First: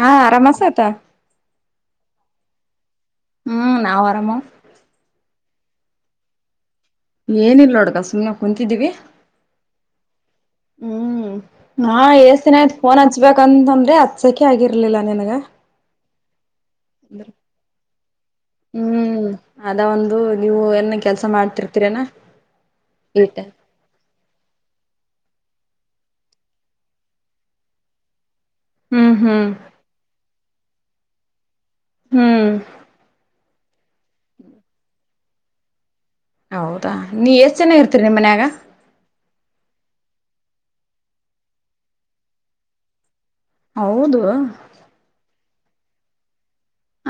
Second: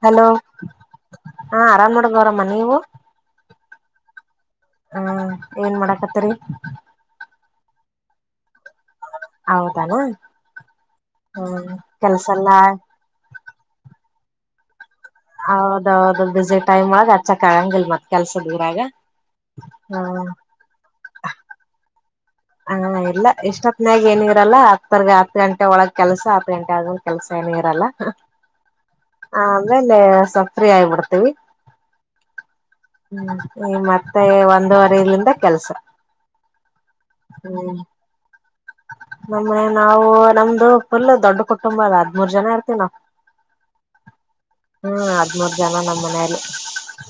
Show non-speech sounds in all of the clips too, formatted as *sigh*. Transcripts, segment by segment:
ಹಾ ಹಲೋ ಆರಾಮಸತ ಹಾ ಆರಾಮ್ ನೋಡ ಗೌರಮ್ಮ ನೀವು ಹ್ಮ್ ನಾವ ಆರಾಮೋ ಹ್ಮ ಏನ್ ಮಾಡಕತ್ತರಿ ಏನಿಲ್ಲ ನೋಡ್ ದಸ ಸುಮ್ನೆ ಕುಂತಿದ್ದೀವಿ ಹೌದಾನ ಹ್ಮ್ ಹಾ ಕೆಲ್ಸ ಏಸ್ ದಿನ್ ಎಲ್ಲಾ ಆಯ್ತ್ ಫೋನ್ ಹಚ್ಬೇಕಂತಂದ್ರೆ ಆ ಸೆಖೆ ಆಗಿರ್ಲಿಲ್ಲ ನಿನಗ ಹೌದೌದು ಬಿಜತ್ ಟೈಮ್ ಒಗ ಹಚ್ಚಕ್ ಆಗಂಗಲ್ ಮತ್ ಕೆಲ್ಸದರಾಗ ಹ್ಮ್ ಹಾ ಕೆಲಸಾ ಮಾಡ್ತಿರ್ತೀರೇನ್ ಹ ಇಲ್ಲಾ ಇಷ್ಟ ಹೋತ್ ನಾಗ ಏನಿರಲ್ಲ ಹತ್ತರ್ಗ ಆ ಹ ಗಂಟೆ ಒಳಗ್ ಕೆಲ್ಸ ಹತ್ತು ಗಂಟೆ ಆಗಂದ ಕೆಲಸ ಏನ ಇರಲ್ಲ ಹ್ಮ್ ಹ್ಮ್ ಆ ಆಮೇಲೆ ಸ್ಫ್ರೀ ಆಗ್ಬಿಡ್ತೀವಿ ಹ್ಮ್ ಹ್ಮ್ ಮತ್ತೆ ಒಂದೂುವರೆ ಇಲ್ಲಿಂದ ಕೆಲ್ಸ ಹೌದಾ ನೀ ಎಷ್ಟ್ ಹ್ಮ್ ಚೆನ್ನಾಗಿರ್ತೀರಿ ನಿಮ್ಮ ಮನ್ಯಾಗ ನಮ್ಮನೆ ನಾವು ನಮ್ದು ಫುಲ್ ದೊಡ್ಡ ಕುಟುಂಬ ಅಲ್ಲ ಹದ್್ಮೂರ್ ಜನ ಇರ್ತೀವಿ ನಾವವು ಹೌದು ಹದ್ಮೂರ್ ಜನ ನಮ್ಮ್ ಮನಲಿ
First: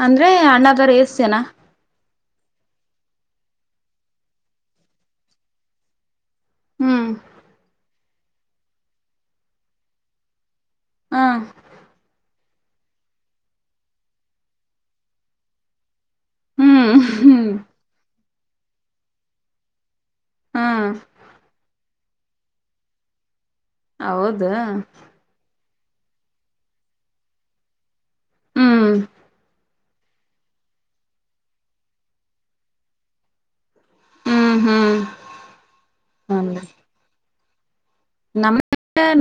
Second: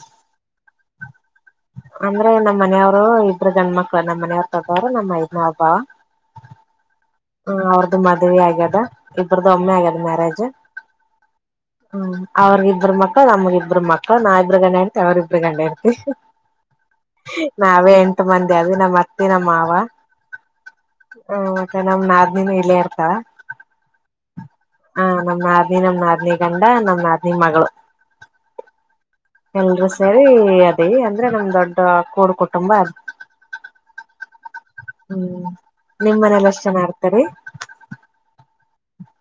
ಅಂದ್ರೆ ಅಣ್ಣದರ ಎಏಷ್ಟ ಜನ ಅಂದ್ರೆ ನಮ್ಮ್ ಮನೆಯವರು ಇಬ್ರು ಗಂಡ ಮಕ್ಳು ನಮ್ಮ್ ಮನೆಯವ್ರ ತಬ್ಬವ್ರು ನಮ್ಮ ದ್ನ ಹಬ್ಬ ಹ ಹ್ಮ್ ಹ ಅವ್ರ್ದ ಮದವಿ ಆಗ್ಯದ ಇಬ್ರ್ದು ಒಮ್ಮೆ ಆಗ್ಯದ ಮ್ಯಾರೇಜ್ ಹ ಹ್ಮ ಅವ್ರಗ ಇಬ್ಬ್ರ ಮಕ್ಕಳ ನಮಗ ಇಬ್ರು ಮಕ್ಕಳ ನಾ ಇಬ್ಬರು ಗಂಡ ಅಂತೆ ಅವ್ರರಿಬ್್ರ ಗಂಡ ಅತಿ ಹ್ಮ್ ಹ್ಮ್ ಎಷ್ಟ ಮಂದಿ ಅದು ನಮ್ಮ್ ಅತ್ತೆ ನಮ್ಮ ಮಾವ ಹಾ ಹ್ಮ ನಮ್ ಆದನನು ಇಲ್ಲೇ ಇರ್ತಾವ ಹೌದಾ ನಾದ್ನಿ ನಮ್ ನಾರನಿ ಗಂಡ ನಮ್ ನಾರನಿ ಮಗಳು ಹ್ಮ್ ಎಲ್ರು ಸೇರಿ ಅದೇ ಅಂದ್ರೆೊಂದ್ ದೊಡ್ಡ ಕೂಡು ಕುಟುಂಬ ಅದ ಹ್ಮ್ ನಿಮ ಹ್ಮ ಮನಲ್ಲಷ್ಟ ಚೆನ ಆರ್ತಾರೆ ನಮ್ಮ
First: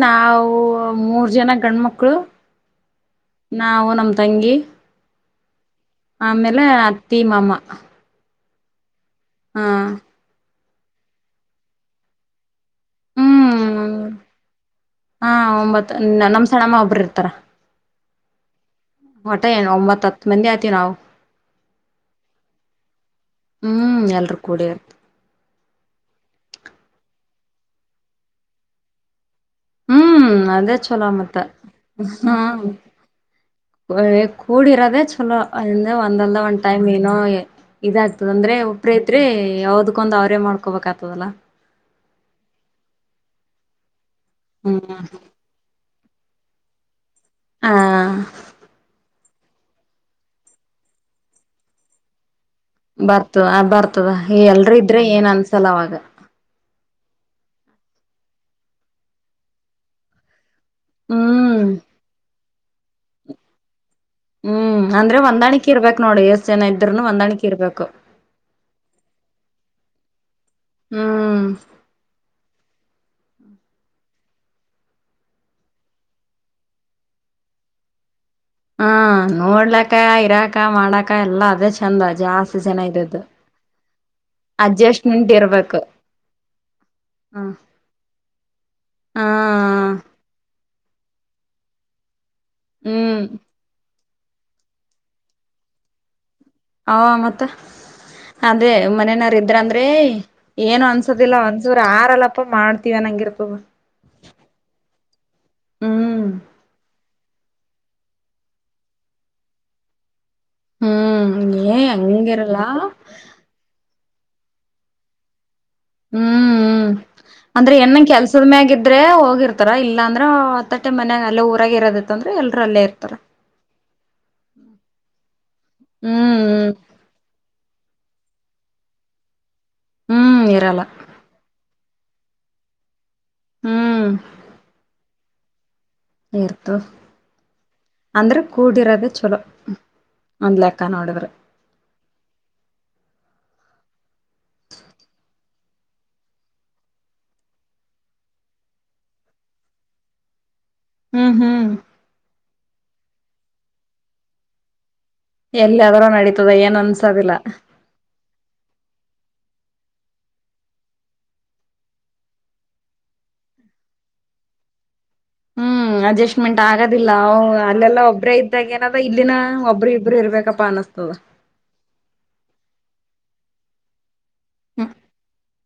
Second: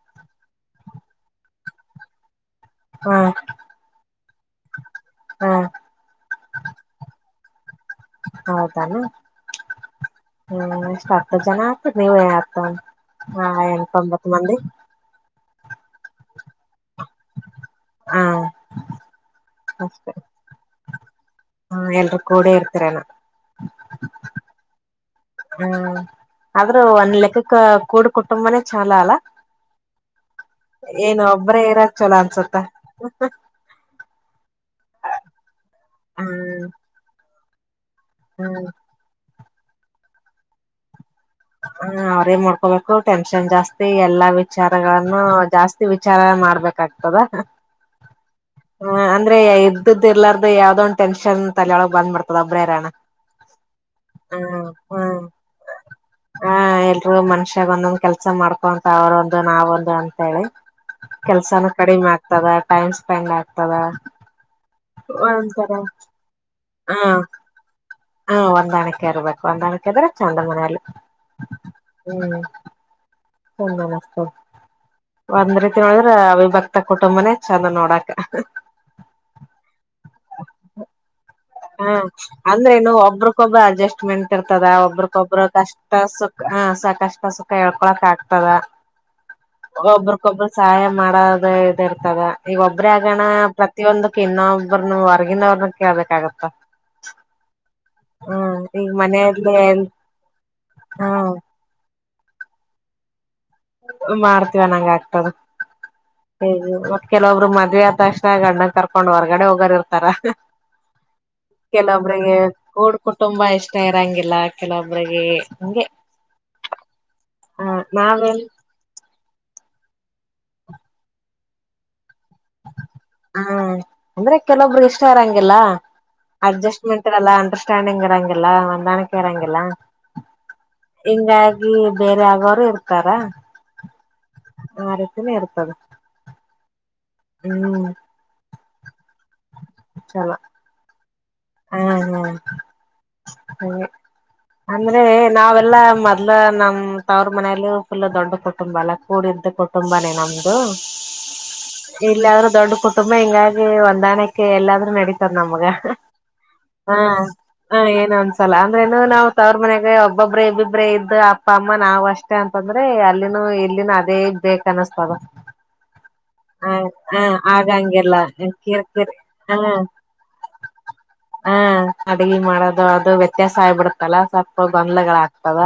ನಾವು ಮೂರ್ ಜನ ಗಂಡ್ಮಕ್ಕಳು ಹಾ ನಾವು ನಮ ತಂಗಿ ಹ್ಮ ಆಮೇಲೆ ಅತ್ತಿ ಮಾಮ ಹೌದಾನ ಹಾ ಹ್ಮ್ ಎಷ್ಟ್ ಹತ್ತು ಜನ ಆಗ್ತತಿ ನೀವತ್ ಹ ಹ್ಮ್ ಎಂತ್ೊಂಬತ್ ಮಂದಿ ಹಾ ಒಂಬತ್ ನಮ್ ಸಣ್ಣಮ್ಮ ಒಬ್ರ ಇರ್ತಾರ ಹ ಹೊಟಏನು ಒಂಬತ್ತು ಹತ್ತು ಮಂದಿ ಆತ ನಾವು ಹ್ಮ ಎಲ್ರೂ ಕೂಡೆ ಇರ್ತರನ ಹ್ಮ್ ಎಲ್ರೂ ಕೂಡಿ ಇರ್ತ ಹ್ಮ ಆದ್ರೂ ಒಂದ್ ಲೆಕ್ಕಕ್ಕ ಕೂಡ್ ಕುಟುಂಬನೇ ಚಾಲ ಅಲ್ಲ ಹ್ಮ್ ಅೇ ಚಲ ಏನ್ ಮತ್ತೆ ಒಬ್ಬ್ರೇ ಇರಕ್ ಚಲೋ ಹ ಅನ್ಸುತ್ತ ಕಡಿರದೇ ಚಲ ಅಂದ ಒಂದಲ್ಲದ ಒಂದ ಹ್ಮ್ ಟೈಮ ಏನುೋ ಇದಾಗ್ತದ ಅಂದ್ರೆ ಹ್ಮ್ ಒಬ್ರ ೈತ್ರಿ ಯಾವದಕ್ಕೊಂದ್ ಅವ್ರೇ ಮಾಡ್ಕೊಬೇಕಕ್ ಆತದಲ್ಲಾ ಹ ಅವ್ರೇನ್ ಮಾಡ್ಕೋಬೇಕು ಟೆನ್ಷನ್ ಜಾಸ್ತಿ ಎಲ್ಲಾ ಹ್ಮ್ ವಿಚಾರಗಳನ್ನು ಜಾಸ್ತಿ ವಿಚಾರ ಮಾಡ್ಬೇಕಾಗ್ತದ ಹ ಹ ಅಂದ್ರೆ ಇದ್ದ್ದ ಇರ್ಾರ್ದು ಯಾವ್ದ ಒಂದ ಟೆನ್ ತಲಿಯೊಳ ಬಂದ್ಬಡ್ತಾರೆ ರ ಬರ್ತದ ಅ ಬರ್ತದ ಹ ಎಲ್ರೂ ಇದ್ರೆ ಏನ್ ಅನ್ಸಲ್ಲ ಅವಾಗ ಹ ಹ ಮನ್ಷ್ಯಾಗ ಒಂದೊಂದ್ ಕೆಲ್ಸ ಮಾಡ್ಕೊಂತ ಅವ್ರ ಒಂದು ನಾವ ಒಂದು ಅಂತ ಹೇಳಿ ಹ್ಮ್ ಕೆಲ್ಸನ ಕಡಿಮೆ ಆಗ್ತದ ಟೈಮ್ ಸ್ಪೆಂಡ್ ಆಗ್ತದ ಹ್ಮ್ ಅಂದ್ರೆ ಹೊಂದಾಣಿಕಿ ಒಂತರ ಇರ್ಬೇಕಕ್ ನೋಡಿ ಎಷ್ಟ್ ಜನ ಇದ್ರನು ಹೊಂದಾಣಿಕಿ ಇರ್ಬೇಕು ಹಾ ಒಂದಣಕೆ ಇರ್ಬೇಕು ಒಂದಣಕೆ ಆದ್ರೆ ಚಂದ ಮನೆಯಲ್ಲಿ ಹ್ಮ್ ಹ್ಮ್ ಒಂದ ಮಸ್ತ ಒಂದ್ ರೀತಿ ನೋಡಿದ್ರ ಅವಿಭಕ್ತ ಕುಟುಂಬನೇ ಚಂದ ನೋಡಕ ಹಾ ನೋಡ್ಲಕ್ಕ ಇರಾಕ ಮಾಡಕ್ ಹಾ ಅಂದ್ರೆನು ಒಬ್ರಕೊಬ್ಬ ಅಡ್ಜಸ್ಟ್ಮೆಂಟ್ ಇರ್ತದ ಅಡ್ಜಸ್ಟ್ಮೆಂಟ್ ಒಬ್ಬ್ರಕೊಬ್ಬ್ರ ಇರ್ಬೇಕು ಕಷ್ಟ ಸುಖ ಹ ಸಾಕಷ್ಟು ಹ ಸುಖ ಹೇಳ್ಕೊಳಕ್ ಆಗ್ತದ ಹ ಒಬ್ರಕೊಬ್ಬ್ರ ಸಹಾಯ ಮಾಡೋದು ಇದ ಇರ್ತದ ಈಗ ಒಬ್ಬ್ರ ಹ್ಮ್ ಆಗಣ ಪ್ರತಿಯೊಂದು ಇನ್ನೊಬ್ಬ್ರ ನು ಹೊರ್ಗಿನವ್ರನ ಕೇಳ್ಬೇಕಾಗುತ್ತೆ. ಅವ ಮತ್ತೆ ಹ್ಮ್ ಅದೇ ಈಗ ಮನೇನವ್ರ ಮನೆಯಲ್ಲಿ ಇದ್ರ ಅಂದ್ರೆ ಏನು ಹ್ಮ ಅನ್ಸದಿಲ್ಲ ಒಂದ್ಸುದ್ರ ಅರಲ್ಲಪ್ಪ ಮಾಡ್ತೀವಿ ಅನಂಗಿರ್ - ಮಾಡ್ತೀವಿ ಅನಂಗ್ ಆಗ್ತದ ಹ್ಮ್ ಹ ಕೆಲೊಬ್ರು ಮ ಮದ್ವೆ ಅದ್ ತಕ್ಷ್ಣ ಗಂಡನ್ ಕರ್ಕೊಂಡ್ ಹೊರ್ಗಡೆ ಹೋಗೋರ್ ಇರ್ತಾರ. ಹ್ಮ್ ಏ ಕೆಲವೊಬ್ರಿಗೆ ಹಂಗಿರಲ್ಲ ಕೂಡ್ ಕುಟುಂಬ ಇಷ್ಟ ಇರಂಗಿ ಎಲ್ಲ ಕೆಲವೊಬ್ಬ್ರರಿಗೆ ಹ್ಮ್ ಅಂದ್ರೆ ಹ ಎನನ ನಾವೇನ್ ಕೆಲ್ಸದ್ಮ್ಯ ಆಗಿ ಇದ್ರೆ ಹೋಗಿರ್ತಾರ ಇಲ್ಲಾಂದ್ರ ಹತ್ತಟ್ಟೆ ಮನ್ಯಾಗ ಅಲ್ಲೇ ಊರಾಗ ಇರೋದು ಹಾ ಅಂದ್ರೆ ಕೆಲವೊಬ್ರು ಇಷ್ಟ ಇರಂಗಿಲ್ಲ ಹ್ಮ್ ಹ್ಮ್ ಅಡ್ಜಸ್ಟ್ ಮೆಂಟಲ್ಲ ಅಂಡರ್ಸ್ಟ್ಯಾಂಡಿಂಗ್ ಇರಂಗಿಲ್ಲ ಹೊಂದಾಣ್ಕೆ ಇರಂಗಿಲ್ಲ ಹ್ಮ್ ಇರಲ್ಲ ಹಿಂಗಾಗಿ ಬೇರೆ ಅಗೋರು ಇರ್ತಾರ. ಹ್ಮ್ ಆರಿತಿನಿ ಇರ್ತವೆ *unintelligible* ಹ್ಮ್ ಅಂದ್ರೆ ಕೂಡಿರೋದೇ ಚಲೋ ಒಂದ್ ಲೆಕ್ಕ ನೋಡಿದ್ರೆ ಹ್ಮ್ ಹ್ಮ್ ಹ್ಮ ಅಂದ್ರೆ ನಾವೆಲ್ಲಾ ಮೊದ್ಲ ನಮ್ ತವ್ರ ಮನೇಲಿ ಫುಲ್ ದೊಡ್ಡು ಕೊಟ್ಟುಂಬಲ್ಲ ಕೂಡಿ ಅಂತ ಕುಟುಂಬನೇ ನಮ್ದು. ಹ್ಮ್ ಹ್ಮ್ ಇಲ್ಲಾದ್ರೂ ದೊಡ್ಡು ಕುಟುಂಬ ಹಿಂಗಾಗಿ ಹೊಂದಾಣಕ್ಕೆ ಎಲ್ಲಾದ್ರೂ ನಡೀತ ನಮ್ಗ ಎಲ್ಲಿಯಾದ್ರೂ ನಡೀತದ ಏನ್ ಹ ಅನ್ಸೋದಿಲ್ಲ ಹ ಏನು ಒಂದ್ಸಲ ಅಂದ್ರೆನು ನಾವ್ ತವ್ರ ಮನೆಗ ಒಬ್ಬೊಬ್ರೆ ಇಬ್ಬಿಬ್ರೇ ಇದ್ದ ಅಪ್ಪ ಅಮ್ಮ ನಾವ್ ಅಷ್ಟೇ ಅಂತಂದ್ರೆ ಅಲ್ಲಿನ ಇಲ್ಲಿನ ಅದೇ ಬೇಕ ಅನ್ನಸ್ - - *inaudible* ಹ್ಮ ಅಡ್ಜಸ್ಟ್ಮೆಂಟ್ ಆಗೋದಿಲ್ಲ ಹ ಅಲ್ಲೆಲ್ಲ ಆಗಂಗಿಲ್ಲ ಒಬ್ಬ್ರೇ ಇದ್ದಾಗ ನಾದ ಕಿರ್ಕಿರಿ ಇಲ್ಲಿನ ಹ ಒಬ್ಬ್ರ ಇಬ್ರು ಇರ್ಬೇಕಪ್ಪ ಅನ್ನಸ್ತ ತದ ಹ ಅಡ್ಗಿ ಮಾಡೋದು ಅದು ವ್ಯತ್ಯಾಸ ಆಗ್ಬಿಡ್ತದಲ್ಲ. ಸ್ವಲ್ಪ ಹ್ಮ್ ಗೊಂದ್ಲಗಳ್ ಅಗ್ತವ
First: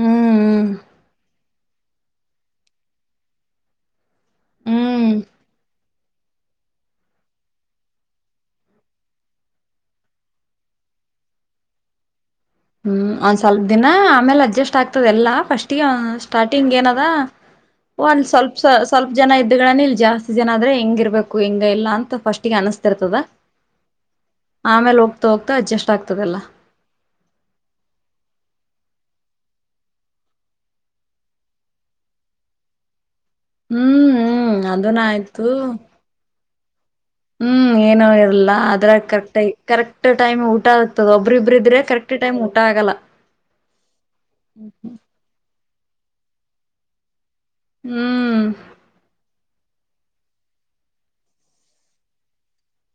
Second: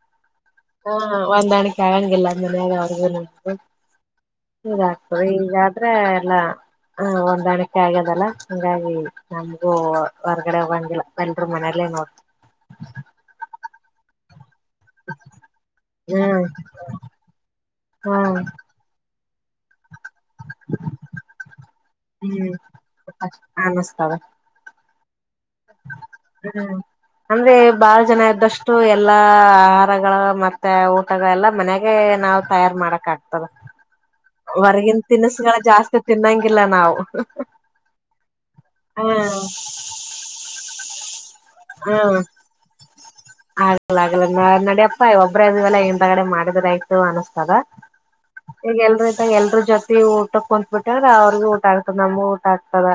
ಹ್ಮ್ ಒಂದಾಣ್ಕ್ - *unintelligible* ಮನಾಗ ಅವ್ರಗುನು ಇಂಗ್ ಹ್ಮ್ ಇಂಗ್ತದ ಆದ್ರೆ ಎಲ್ಲ ಹೊಂದಾಣಿಕೆ ಆಗ್ಯದಲ್ಲ ಹಂಗಾಗಿ ನ ಓ ಹೊರ್ಗಡೆ ಹೋಗಂಗಿಲ್ಲ ಎಲ್ರು ಮನೆಯಲ್ಲೇ ನೋಡ್ ಹ್ಮ್ ಒಂದ್ ಸ್ವಲ್ಪ ದಿನ ಆಮೇಲೆ ಅಡ್ಜಸ್ಟ್ ಆಗ್ತದೆಲ್ಲ ಫಸ್ಟ್ ಹ್ಮ್ ಸ್ಟಾರ್ಟಿಂಗ್ ಏನದ ಬಂದ್ ಹ್ಮ್ ಸ್ವಲ್ ಸ್ವಲ್ಪ ಜನ ಇದ್ದಗಳನ್ ಇಲ್ ಜಾಸ್ತಿ ಜನ ಆದ್ರೆ ಹೆಂಗ ಇರ್ಬೇಕು ಹೆಂಗ ಇಲ್ಲ ಅಂತ ಹ್ಮ್ ಫಸ್ಟ್ಗೆ ಅನಸ್ತಿರ್ತದ. ಅನಸ್ತದ ಆಮೇಲ್ ಹೋಗ್ತಾ ಹೋಗ್ತಾ ಅಡ್ಜಸ್ಟ್ ಆಗ್ತದೆಲ್ಲಾ. ಬಹಳ ಜನ ಇದ್ದಷ್ಟು ಎಲ್ಲಾ ಆಹಾರಗಳು ಮತ್ತೆ ಊಟ ಎಲ್ಲ ಮನೆಗ ನಾವ್ ತಯಾರ್ ಮಾಡಕ್ ಆಕ್ತ ತದ ಹ್ಮ್ ಹ್ಮ್ ಅದನ ಹೊರಗಿನ್ ಆಯ್ತು ತಿನಿಸುಗಳ್ ಜಾಸ್ತಿ ತಿನ್ನೊಂಗಿಲ್ಲ ನಾವು. ಹ್ಮ್ ಏನ ಇರಲ್ಲಾ ಅದ್ರಗ್ ಹ್ಮ್ ಕರೆಕ್ಟ ಕರೆಕ್ಟ್ ಟೈಮ್ ಊಟ ಆಗ್ತದ ಒಬ್ರ ಇಬ್ಬರು ಇದ್ರೆ ಕರೆಕ್ಟ್ ಟೈಮ್ ಊಟ ಆಗಲ್ಲ. ಆಗ್ಲ ಆಗ್ಲ ನಡ್ಯಪ್ಪ ಒಬ್ರೆ ಇದಿವಲ್ಲ ಹಿಂದಗಡೆ ಮಾಡಿದ್ರ ಆಯ್ತು ಅದ ಹ್ಮ್ ಈಗ ಎಲ್ *unintelligible* ಎಲ್ರು ಜೊತಿ ಊಟ ಕುತ್ಬಿಟ್ಟ ಅ್ರ ಅವ್ರಗೂ ಊಟ ಆಗ್ತದ ನಮಗ ಊಟ ಆಗ್ತದ.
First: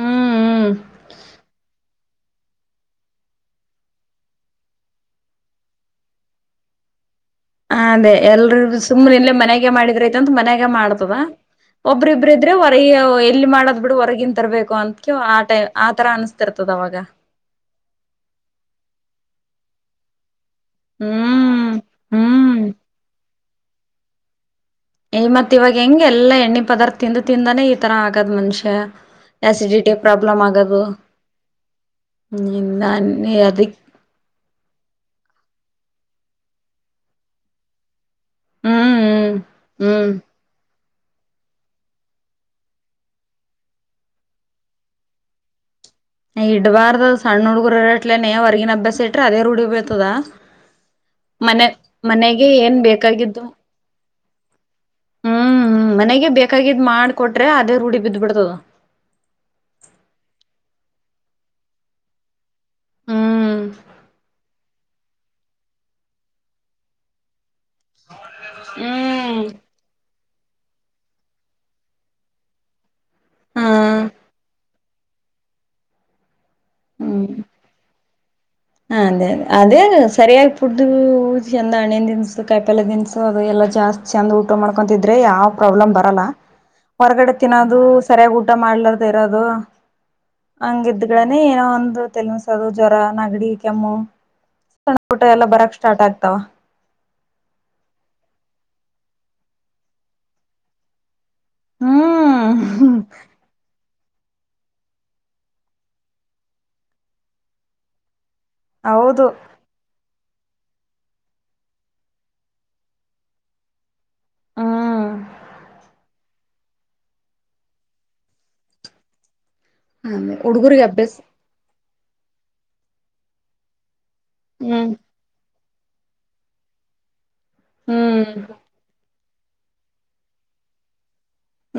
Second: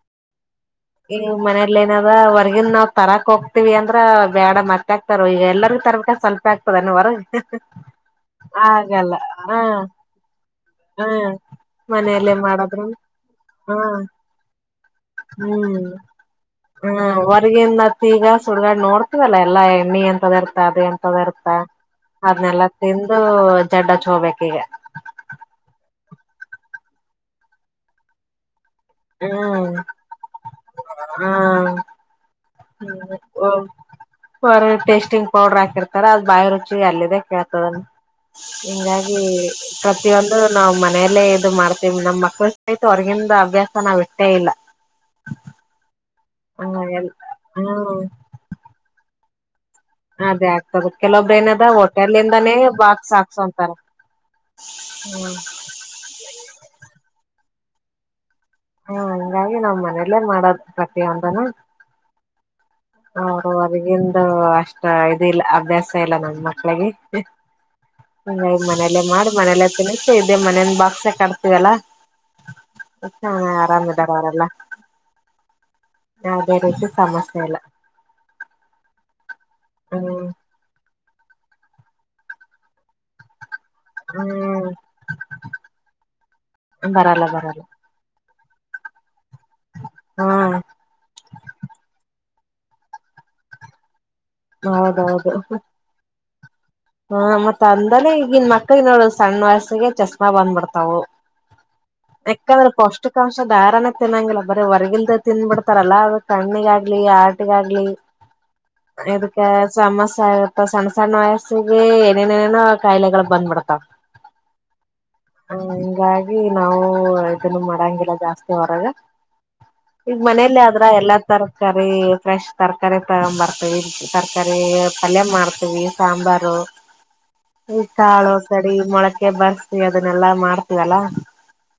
ಹ್ಮ್ ಹ್ಮ್ ಇನ್ನು ಮನೇಲ್ ಏನರ ಹೊರ್ಗಿನ್ ನಾವ್ ತರಾಕ್ ಹೋಗ್ತಿವ್ ಅಂದ್ರ ಬೇಡ ಮತ್ತೆ ಆಕ್ತಾರ ಈಗ ಎಲ್ಲರೂ ತರ್ಬೇಕ ಸ್ವಲ್ಪ ಆಗ್ತದೇನ್ ಹೊರಗೆ. ಹ ಅದೇ ಎಲ್ರು ಸುಮ್ಮ್ನೆ ಇಲ್ಲೇ ಹ ಮನ್ಯಾಗ ಮಾಡಿದ್ರ ಐತಂತ ಮನ್ಯಾಗ ಹ ಮಾಡ್ತದ. ಒಬ್ ಇಬ್ರ ಮನೆಯಲ್ಲೇ ಇದ್ರೆ ಮಾಡದ್ರು ಹೊರಗೆ ಎಲ್ಲಿ ಹ ಮಾಡೋದ್ ಬಿಡ್ ಹೊರಗಿನ್ ತರ್ಬೇಕು ಅಂತ್ ಆ ತರ ಅನ್ಸ್ತಿರ್ತದೆ. ಹ್ಮ ಹೊರ್ಗಿಂದತ್ ಈಗ ಸುಡ್ಗ ನೋಡ್ ಇವಲ್ಲ ಎಲ್ಲಾ ಎಣ್ಣೆ ಎಂತ ಇರ್ತ ಅದ ಎಂತ ಇರ್ತ ಹ್ಮ್ ಹ್ಮ್ ಅದನ್ನಲ್ಲಾ ತಿಂದು ದಡ್ಡಚ್ ಹೋಗಬೇಕ ಈಗ ಯ ಮತ್ ಇವಾಗ ಹೆಂಗಗೆ ಎಲ್ಲಾ ಎಣ್ಣೆ ಪದಾರ್ಥ ತಿಂದು ತಿಂದಾನೆ ಈ ತರ ಆಗದ್ ಮನುಷ್ಯ ಹ್ಮ್ ಆಸಿಡಿಟಿ ಪ್ರಾಬ್ಲಮ್ ಆಗದು ಹ್ಮ ನನ್ನೆ ಅದಿ ಬ ಟೇಸ್ಟಿಂಗ್ ಪೌಡರ್ ಹಾಕಿರ್ತಾರ ಅದ್ ಬಾಯಿ ರುಚಿ ಅಲ್ಲಿದೆೇ ಕೇಳ್ತದನ್ ಹಿಂಗಾಗಿ ಹ್ಮ್ ಹ್ಮ್ ಪ್ರತಿಯೊಂದು ನಾವು ಮ ಮೇಲೆ ಇದು ಮಾಡ್ತೀವಿ ನಮ್ ಮಕ್ಳ ಸಹಿತು ಹೊರಗಿನ್ದೂ ಅಭ್ಯಾಸ ನಾವ್ ಇಟ್ಟೇ ಇಲ್ಲ ಹ *inaudible* ಇಡ್ಬಾರ್ದು ಸಣ್ಣ ಹುಡುಗುರ ಇಟ್ಲೇ ಹೊರ್ಗಿನ ಅಭ್ಯಾಸ ಇಟ್ರೆ ಅದೇ ರೂಡಿ ಅದೇ ಆಗ್ತದ ಕೆಲವೊಬ್ಬ್ರ ಮನೆ ಏನದ ಮನೆಗೆ ಹೋಟೆಲ್ಂದಾನೇ ಏನ್ ಬಾಕ್ಸ್ ಬೇಕಾಗಿದ್ದು ಹಾಕ್ಸೊಂತಾರ ಹ್ಮ್ ಮನೆಗೆ ಬೇಕಾಗಿದ್ದ್ ಮಾಡ್ಕೊಟ್ರೆ ಅದೇ ರೂಢಿ ಬಿದ್ದ ಬಿಡ್ತದ ದಾನ ಅವರು ಹ್ಮ್ ಹೊರಗೊಂದು ಅಷ್ಟ ಇಲ್ಲ ಅಭ್ಯಾಸ ಇಲ್ಲ ನಮ ಮಕ್ಕಳಿಗೆ ಹ್ ಹಾ ಮನೇಲ್ಲೇ ಮಾಡಿ ಮನೇಲ್ಲ ತನ್ಸ ಇದೇ ಮನೇನ್ ಬಾಕ್ಸೆ ಕಟ್ತವಲ್ಲ ಆರಾಮಿದಾರ ಅವರೆಲ್ಲ ಯಾವುದೇ ರೀತಿ ಸಮಸ್ಯೆ ಇಲ್ಲ ಹ ಅದ ಅ ಅದೇ ಹ್ಮ್ ಸರಿಯಾಗಿ ಪುಡ್ದು ಪೂಜ ಚಂದ ಹಣ್ಣನ್ ದಿನ್ಸು ಕಾಯಪೆಲ ದಿನ್ಸು ಅದು ಎಲ್ಲ ಜಾಸ್ತಿ ಚಂದ ಊಟ ಮಾಡ್ಕೊತಿದ್ರೆ ಯಾವ್ ಪ್ರಾಬ್ಲಮ್ ಬರಲ್ಲ ಹ್ಮ್ ಬರಲ್ಲ ಹೊರಗಡೆ ಬರಲ್ಲ ತಿನ್ನೋದು ಸರಿಯ ಊಟ ಮಾಡ್ಲಾರದ ಇರೋದು ಹಾ ಹಂಗಿದ್ನೇ ಏನೋ ಒಂದು ದು ಜ್ವರ ನಗಡಿ ಕೆಮ್ಮು ಸಣ್ಣ ಊಟ ಹೌದೌದು ಎಲ್ಲ ಬರಕ್ ಸ್ಟಾರ್ಟ್ ಆಗ್ತಾವ ಹ ಮತ್ ಅಂದಾನೆ ಈಗನ್ ಮಕ್ಳ ನೋಡ ಸಣ್ಣ ವಯಸ್ಸಿಗೆ ಚಶಮಾ ಬಂದ್ಬಿಡ್ತಾವ ಹ್ಮ್ ಯಕಂದ್ರೆ ಪೌಷ್ಟಿಕಾಂಶ ಧಾರಣ ತಿನ್ನಂಗಿಲ್ಲ ಬರಿ ಹೊರಗಿನ್ದೆ ತಿನ್ಬಿಡ್ತಾರಲ್ಲ ಅ ಕಣ್ಣಿಗಾಗ್ಲಿ ಹಾರ್ಟ್ ಆಗ್ಲಿ ಹೌದು ಎದಕ್ಕೆ ಸಮಸ್ಯೆ ಆಗ್ತವೆ ಸಣ್ಣ ಸಣ್ಣ ವಯ ಗೆ ಏನೇನೇನೇನ ಕಾಯಿಲೆಗಳು ಬಂದ್ಬಿಡ್ತಾವ ಹ್ಮ್ ಹ ಹಂಗಾಗಿ ನಾವು ಇದನ್ನು ಮಾಡಾಂಗಿಲ್ಲ ಜಾಸ್ತಿ ಹೊರಗೆ ಈಗ ಮನೇಲಿ ಆದ್ರ ಹುಡುಗರಿಗೆ ಅಭ್ಯಾಸ ಎಲ್ಲಾ ತರಕಾರಿ ಫ್ರೆಶ್ ತರಕಾರಿ ತಗ್ ಬರ್ತವಿ ಇ ತರಕಾರಿ ಹ್ಮ್ ಪಲ್ಯ ಮಾಡ್ತೀವಿ ಸಾಂಬಾರು ಈ ಹ್ಮ್ ಕಾಳು ಸಡಿ ಮೊಳಕೆ ಬರ್ಸಿ ಅದನ್ನೆಲ್ಲಾ ಮಾಡ್ತೀವಲ್ಲಾ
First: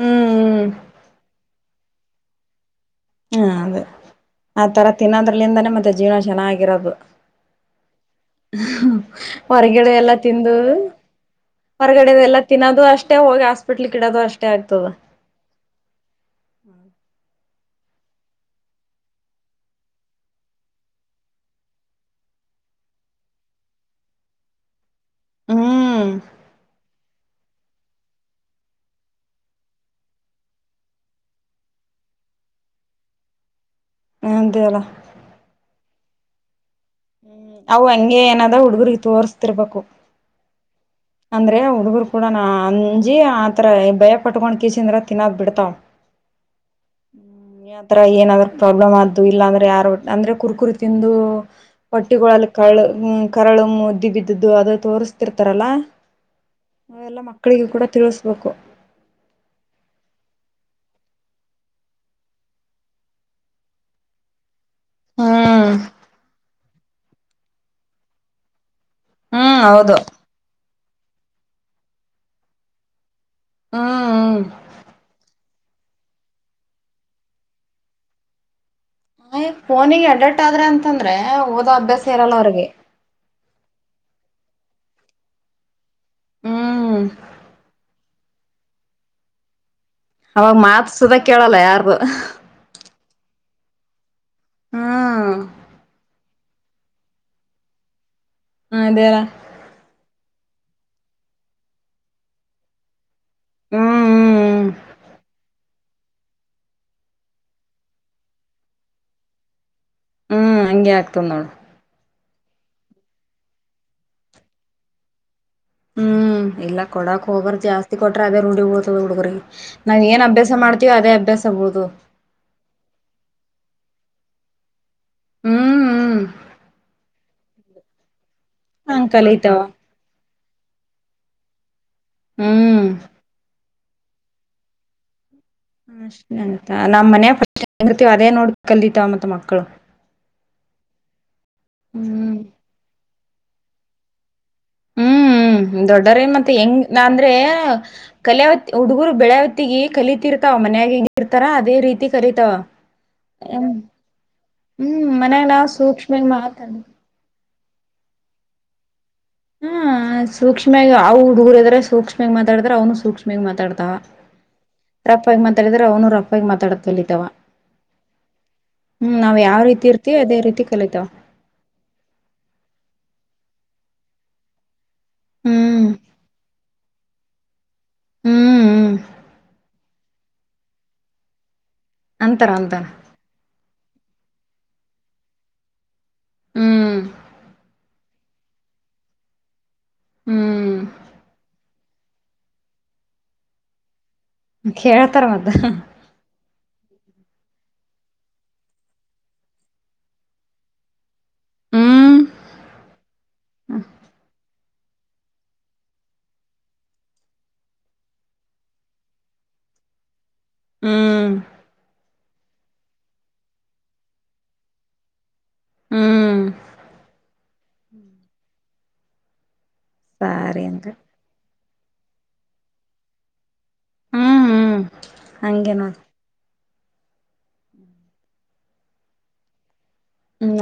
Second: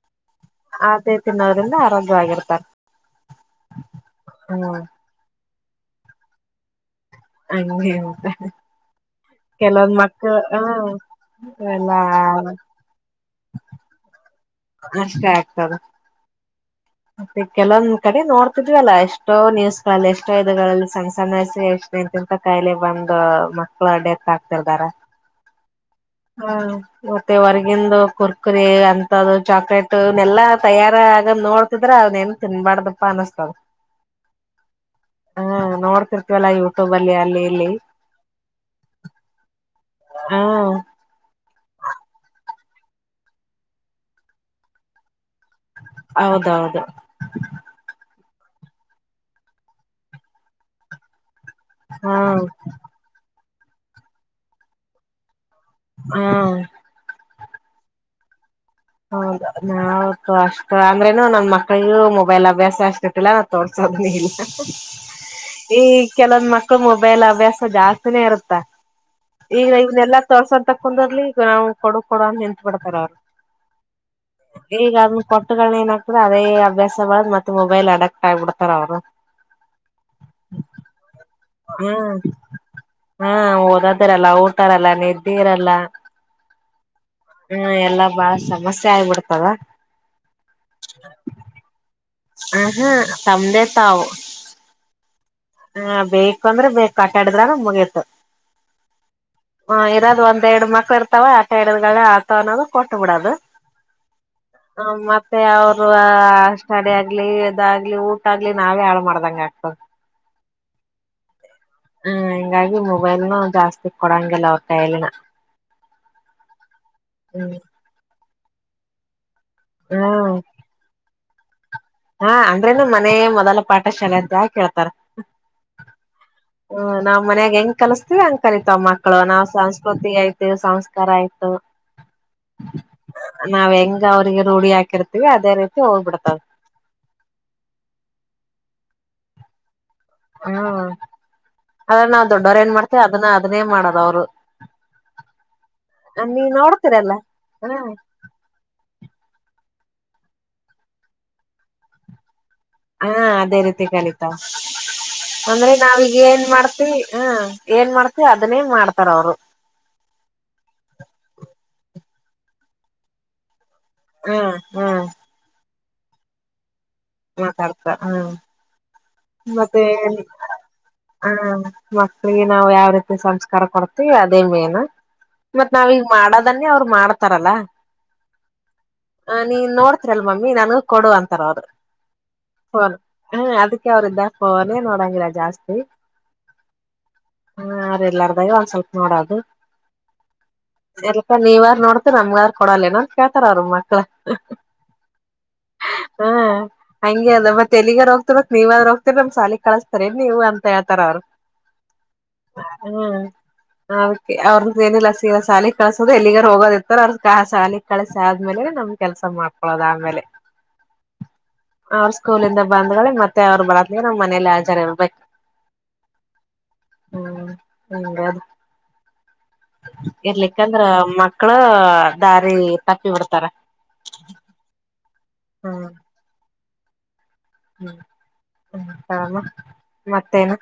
ಹ್ಮ್ ಹ್ಮ್ ಅದೇ ತಿನ್ನೋದ್ರಿಂದ ಆರೋಗ್ಯವಾಗಿರ್ತಾರೆ ಹಾ ಅದೇ ಆ ತರ ತಿನ್ನೋದ್ರಲಿಂದಾನೇ ಮತ್ತೆ ಜೀವನ ಚೆನ್ನಾಗಿರೋದು ಅ *inaudible* ಹೊರಗಡೆ ಎಲ್ಲಾ ತಿಂದು ಎಲ್ಲಾ ಹೊರಗಡೆಲ್ಲ ತಿನ್ನೋದು ಅಷ್ಟೇ ಹೋಗಿ ಹಸ್ಪಿಟ್ಲ್ ಇಡದು ಅಷ್ಟ ಅಷ್ಟೇ ಆತದೆ ಹತ್ತ *inaudible* ಕೆಲವೊಂದ್ ಕಡೆ ನೋಡ್ತಿದ್ವಿ ಅಲ್ಲ ಎಷ್ಟೋ ನ್ಯೂಸ್ಗಳಲ್ಲಿ ಎಷ್ಟೋ ಗಳಲ್ಲಿ ಸಣ್ಣ ಸಣ್ಣ ವಯಸ್ಸಿಗೇ ಎಷ್ಟಂತಂತ ಕಲೆ ಬಂದ್ ಮಕ್ಳ ಡೆತ್ ಆಗ್ತಿರ್ದಾರ ಹ್ಮ್ ಹಾ ಮತ್ತೆ ಹೊರ್ಗಿಂದು ಕುರ್ಕುರಿ ಅಂತ ಚಾಕ್ಲೇಟ ಯೇಲ್ಲಾ ತಯಾರ ಆಗದ್ ನೋಡ್ತಿದ್ರ ತಿನ್ಬಾರ್ದಪ್ಪ ಅನ್ನಸ್ತದ ಅದೇ ಅಲ್ಲ ಹ ನೋಡ್ತಿರ್ತವಲ್ಲ ಇವ ಹ್ಮ್ ಅವು ಹಂಗೆ ಏನಾದ ಹುಡ್ಗರ್ ತೋರ್ಸ್ತಿರ್ಬೇಕು ಹ್ಮ ಅಂದ್ರೆ ಹುಡುಗರು ಕೂಡ ಅಂಜಿ ಆತರ ಭಯ ಪಟ್ಕೊಂಡ್ *unintelligible* ತಿನ್ನೋದು ಬಿಡ್ತಾವ ಹೌದೌದು ಆತರ ಏನಾದ್ರು ಪ್ರಾಬ್ಲಮ್ ಆದ್ದು ಇಲ್ಲಾಂದ್ರೆ ಯಾರು ಅಂದ್ರೆ ಕುರ್ಕುರು ತಿಂದು ಹಾ ಹೊಟ್ಟೆಗಳಲ್ಲಿ ಕಳ್ಳು ಕರಳೊಮ್ಮದ್ದು ಬಿದ್ದು ಅದು ತೋರಿಸತಿರ್ತಾರಲ್ಲಾ ಹಾ ಮಕ್ಕಳಿಗು ಕೂಡ ತಿಳಸ್ಬೇಕು ಹೌದು ನಾವ ಅಷ್ಟ ಅಂದ್ರೇನು ನನ್ ಮಕ್ಳಿಗೂ ಮೊಬೈಲ್ ಅಭ್ಯಾಸ ಅಷ್ಟಿಟ್ಟಿಲ್ಲ ನಾ ತೋರ್ಸ *unintelligible* ಹ್ಮ್ ಈಗ ಕೆಲವೊಂದ್ ಮಕ್ಳು ಮೊಬೈಲ್ ಹವ್ಯಾಸ ಜಾಸ್ತಿನೇ ಇರುತ್ತ ಹ್ಮ್ ಈಗ ಹೌದು ಇವನ್ನಲ್ಲಾ ತೋರ್ಸಂತ ಕುಂದರ್ಲಿ ಈಗ ಅವು ಕೊಡ ಕೊಡ ನಿಂತ್ ಬಿಡ್ತಾರ ಅವರು ಹ್ಮ್ ಹ್ಮ ಕೋಟ್ಟಗಳೆ ಏನಾತದ ಅಭ್ಯಾಸ ಬೆಳದ ಮತ್ತ ಮೊಬೈಲ್ ಅಡಕ್ಟ್ ಆಗ್ಬಿಡ ನ ಫೋನಿಗ ಅಡಕ್ಟ್ ಆದ್ರೆ ಅಂತಂದ್ರೆ ಓ ಹ್ಮ್ ಹಾ ಓದೋದಿರಲ್ಲ ಊಟಾರಿಲ್ಲ ನಿದ್ದಿ ಇರಲ್ಲ ಹ್ಮ್ ಹ್ಮ ಎಲ್ಲಾ ಬಾಳ ಸಮಸ್ಯೆ ಆಗ್ಬಿಡ್ತದ ಅವಾಗ ಮಾತ್ ಸುದ ಕೇಳಲ್ಲ ಯಾರ್ದು ಆ ಹಾ ತಮ್ಮದೇ ತಾವು ಹ್ಮ ಹ ಬೇಕಂದ್ರ ಬೇಕ ಹಟಾಡಿದ್ರಂದ ಮುಗಿತು ಹ ಅದೇರ ಹ ಇರದ ಒಂದ ಎರಡ್ ಮಕ್ಳು ಇರ್ತಾವ ಹಟ್ ಇಡದಗಳೆ ಅಳತಾವ ಅನ್ನೋದು ಕೊಟ್ಟ ಬಿಡದು ಹ್ಮ್ ಹ್ಮ್ ಹ್ಮ್ ಹ ಮತ್ತೆ ಅವರು ಸಷ್ಟಡಿ ಆಗ್ಲಿ ಇದಾಗ್ಲಿ ಊಟ ಆಗ್ಲಿ ನಾವೇ ಹಾಳ ಮಾಡ್ದಂಗ ಆಗ್ತದ ಹ್ಮ್ ಹಂಗೆ ಆಗ್ತದ ನೋಡು ಹ್ಮ್ ಹಿಂಗಾಗಿ ಮೊಬೈಲ್ನು ಜಾಸ್ತಿ ಕೊಡಂಗಿಲ್ಲ ಅವರ ಕೈಯಲ್ಲಿ ಹ್ಮ್ ಇಲ್ಲ ಕೊಡಕ್ ಹೋಗಬರದ ಜಾಸ್ತಿ ಕೊಟ್ರ ಅದೇ ರೊಡಿ ಬಿಳ್ತದ ಹುಡಗುರಿಗ ನಾವ್ ಏನ್ ಹ್ಮ್ ಅಭ್ಯಾಸ ಮಾಡ್ತೀವ ಅದೇ ಅಭ್ಯಾಸ ಬುಳತ್ತದ ಹಾ ಅಂದ್ರೇನು ಮನೆಯೇ ಮೊದಲ ಪಾಠಶಾಲೆ ಅಂತ ಯಾಕ ಹೇಳ್ತಾರ ಹ್ಮ್ ಹ್ಮ್ ಹ ನಾವ್ ಮನ್ಯಾಗ ಹೆಂಗ ಕಲ್ಸ್ತೀವಿ ಅಂಗ ಕಲ್ಲಿತಾವ ಹಂಗ್ ಮಕ್ಕಳು ನಾವ್ ಕಲಿತಾವ ಸಂಸ್ಕೃತಿ ಆಯ್ತು ಸಂಸ್ಕಾರ ಆಯ್ತು ಹ್ಮ್ ನಾವ್ ಹೆಂಗ ಅವ್ರಿಗೆ ರೂಢಿ ಹಾಕಿರ್ತೀವಿ ಅದೇ ರೀತಿ ಹೋಗ್ಬಿಡ್ತದ ನಾವ ಮನ್ಯಾಗ ಫಸ್ಟ್ ಹೆಂಗಿರ್ತವಿ ಅದೇ ನೋಡ್ ಕಲಿತವ ಮತ್ತ ಮಕ್ಕಳು ಹ್ಮ ಆದ ನಾವು ಹ್ಮ್ ದೊಡ್ಡವ್ರ ಏನ್ ಮಾಡ್ತೇವಿ ಅದನ್ನ ಅದನೇ ಮಾಡೋದ ಅವ್ರು ಹ್ಮ್ ದೊಡ್ಡರಿ ನೀವ್ ಮತ್ತೆ ಹೆಂಗ್ ನೋಡ್ತಿರಲ್ಲ ಅಂದ್ರೆ ಹ ಕಲೆವತಿ ಹುಡುಗರು ಬೆಳೆ ಹೊತ್ತಿಗೆ ಕಲತಿರ್ತಾವ ಮನಯಾಗ ಇರ್ತಾರ ಅದೇ ರೀತಿ ಕಲಿತಾವ ಹಾ ಅದೇ ರೀತಿ ಕಲಿತಾವ ಹ್ಮ್ ಮನ್ಯಾಗ ನಾವ್ ಅಂದ್ರೆ ನಾವೀಗ ಸೂಕ್ಷ್ಮಗ್ ಏನ್ ಮಾತಾಡ ಮಾಡ್ತಿವಿ ಹ ಏನ್ ಮಾಡ್ತಿವಿ ಅದನ್ನೇ ಮಾಡ್ತಾರ ಅವ್ರು ಹಾ ಸೂಕ್ಷ್ಮಾಗಿ ಅವ್ ಹುಡುಗರ ಎದ್ರ ಸೂಕ್ಷ್ಮಾಗಿ ಮಾತಾಡಿದ್ರ ಅವ್ನು ಸೂಕ್ಷ್ಮಾಗಿ ಮಾತಾಡತ ಹ್ಮ್ ಹ್ಮ್ ರಪ್ಪಾಗಿ ಮಾತಾಡಿದ್ರೆ ಅವನು ರಪ್ಪಾಗಿ ಮಾತಾಡತ ಮಾತಾಡ್ತವ ಹ್ಮ ಹ್ಮ್ ನಾವ್ ಯಾವ ಮತ್ತೆ ರೀತಿ ಇರ್ತಿವಿ ಅದೇ ರೀತಿ ಕಲಿತಾವ ಹ ಮಕ್ಳಿಗಿ ನಾವ ಯಾವ ರೀತಿ ಸಂಸ್ಕಾರ ಕೊಡ್ತವಿ ಮ ಅದೇ ಮೇನ್ ಮತ್ ಹ್ಮ್ ನಾವೀಗ ಮಾಡದನ್ನೇ ಅವ್ರು ಮಾಡ್ತಾರಲ್ಲ ಹ್ಮ್ ಹ್ಮ್ ಆ ನೀನ್ ನೋಡ್ತಿರಲ್ ಮಮ್ಮಿ ನನಗೂ ಕೊಡು ಅಂತಾರ ಅವರು ಅಂತಾರ ಅಂತಾರ ಫೋನ್ ಹ್ಮ್ ಅದಕ್ಕೆ ಅವ್ರ ಇದ್ದಾಗ ಫೋನೇ ನೋಡಂಗಿಲ್ಲ ಜಾಸ್ತಿ ಹ್ಮ್ ಹಾ ಅವರ ಎಲ್ಲಾರ್ದಾಗೆ ಒಂದ್ ಸ್ವಲ್ಪ ನೋಡದು ಹ್ಮ್ ಎದಕ್ಕ ನೀವಾರ ನೋಡ್ತಿರ ನಮ್ಗಾರ ಕೊಡಲ್ಲ ಏನಂತ ಕೇಳತಾರ ಅವ್ರ ಮಕ್ಳ ಕೇಳ್ತಾರ ಮತ್ತ ಹ ಹಂಗೆ ಅದ ಮತ್ತೆ ಎಲ್ಲಿಗರ್ ಹೋಗ್ತಿರ್ ಬೇಕ ಮತ್ ನೀವ ಅದ್ರ ಹೋಗ್ತಿರಿ ನಮಗ ಸಾಲಿಗ ಕಳಿಸ್ತಾರೆನ್ ನೀವ ಅಂತ ಹೇಳತಾರ ಅವರು ಹ್ಮ್ ಹ್ಮೆ ಅದಕ್ಕೆ ಅವ್ರನ ಏನಿಲ್ಲ ಸೀದ ಶಾಲಿಗೆ ಕಳಸೋದ ಎಲ್ಲಿಗಾರ ಹೋಗದರ್ತ್ತ ಅವರಿಗೆ ಶಾಲಿಗ ಕಳಸಿ ಆದ್ಮೇಲೆ ನಮ್ ಕೆಲಸ ಮಾಡ್ಕೊದು ಅದಾದ ಮೇಲೆ ಹ್ಮ್ ಅವ್ರ ಸ್ಕೂಲಂದ ಬಂದ್ಗಳೆ ಮತ್ತೆ ಅವ್ರು ಬರತಲಿಗೆ ನಾವ್ ಮನೇಲಿ ಹಜಾರ ಇರ್ಬೇಕು ಹ್ಮ್ ಹ್ಮ್ ಹ್ಮ ಹಿಂಗಾಗಿ ಸರಿ ಇರ್ಲಿಕ್ಕಂದ್ರ ಅಂತ ಮಕ್ಳ ದಾರಿ ತಪ್ಪಿ ಬಿಡ್ತಾರ ಹಂಗಗೆ ಹ್ಮ್ ನೋಡಿ ಹ್ಮ್ ಆಮ ಮತ್ತೇನು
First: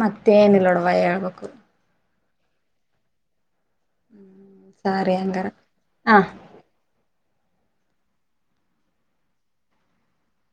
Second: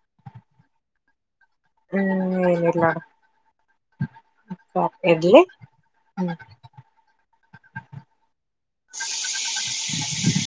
ಮತ್ತೆನಲ್ಲೋಡ ವಯಾಳ್ ಹೇಳ್ಬೇಕು ಹ್ಮ್ನ ಎಲ್ಲ ಪ್ಪ ಸರಿ ಎಡ ಹಂಗಾರ ಹ *unintelligible* ಹ *unintelligible*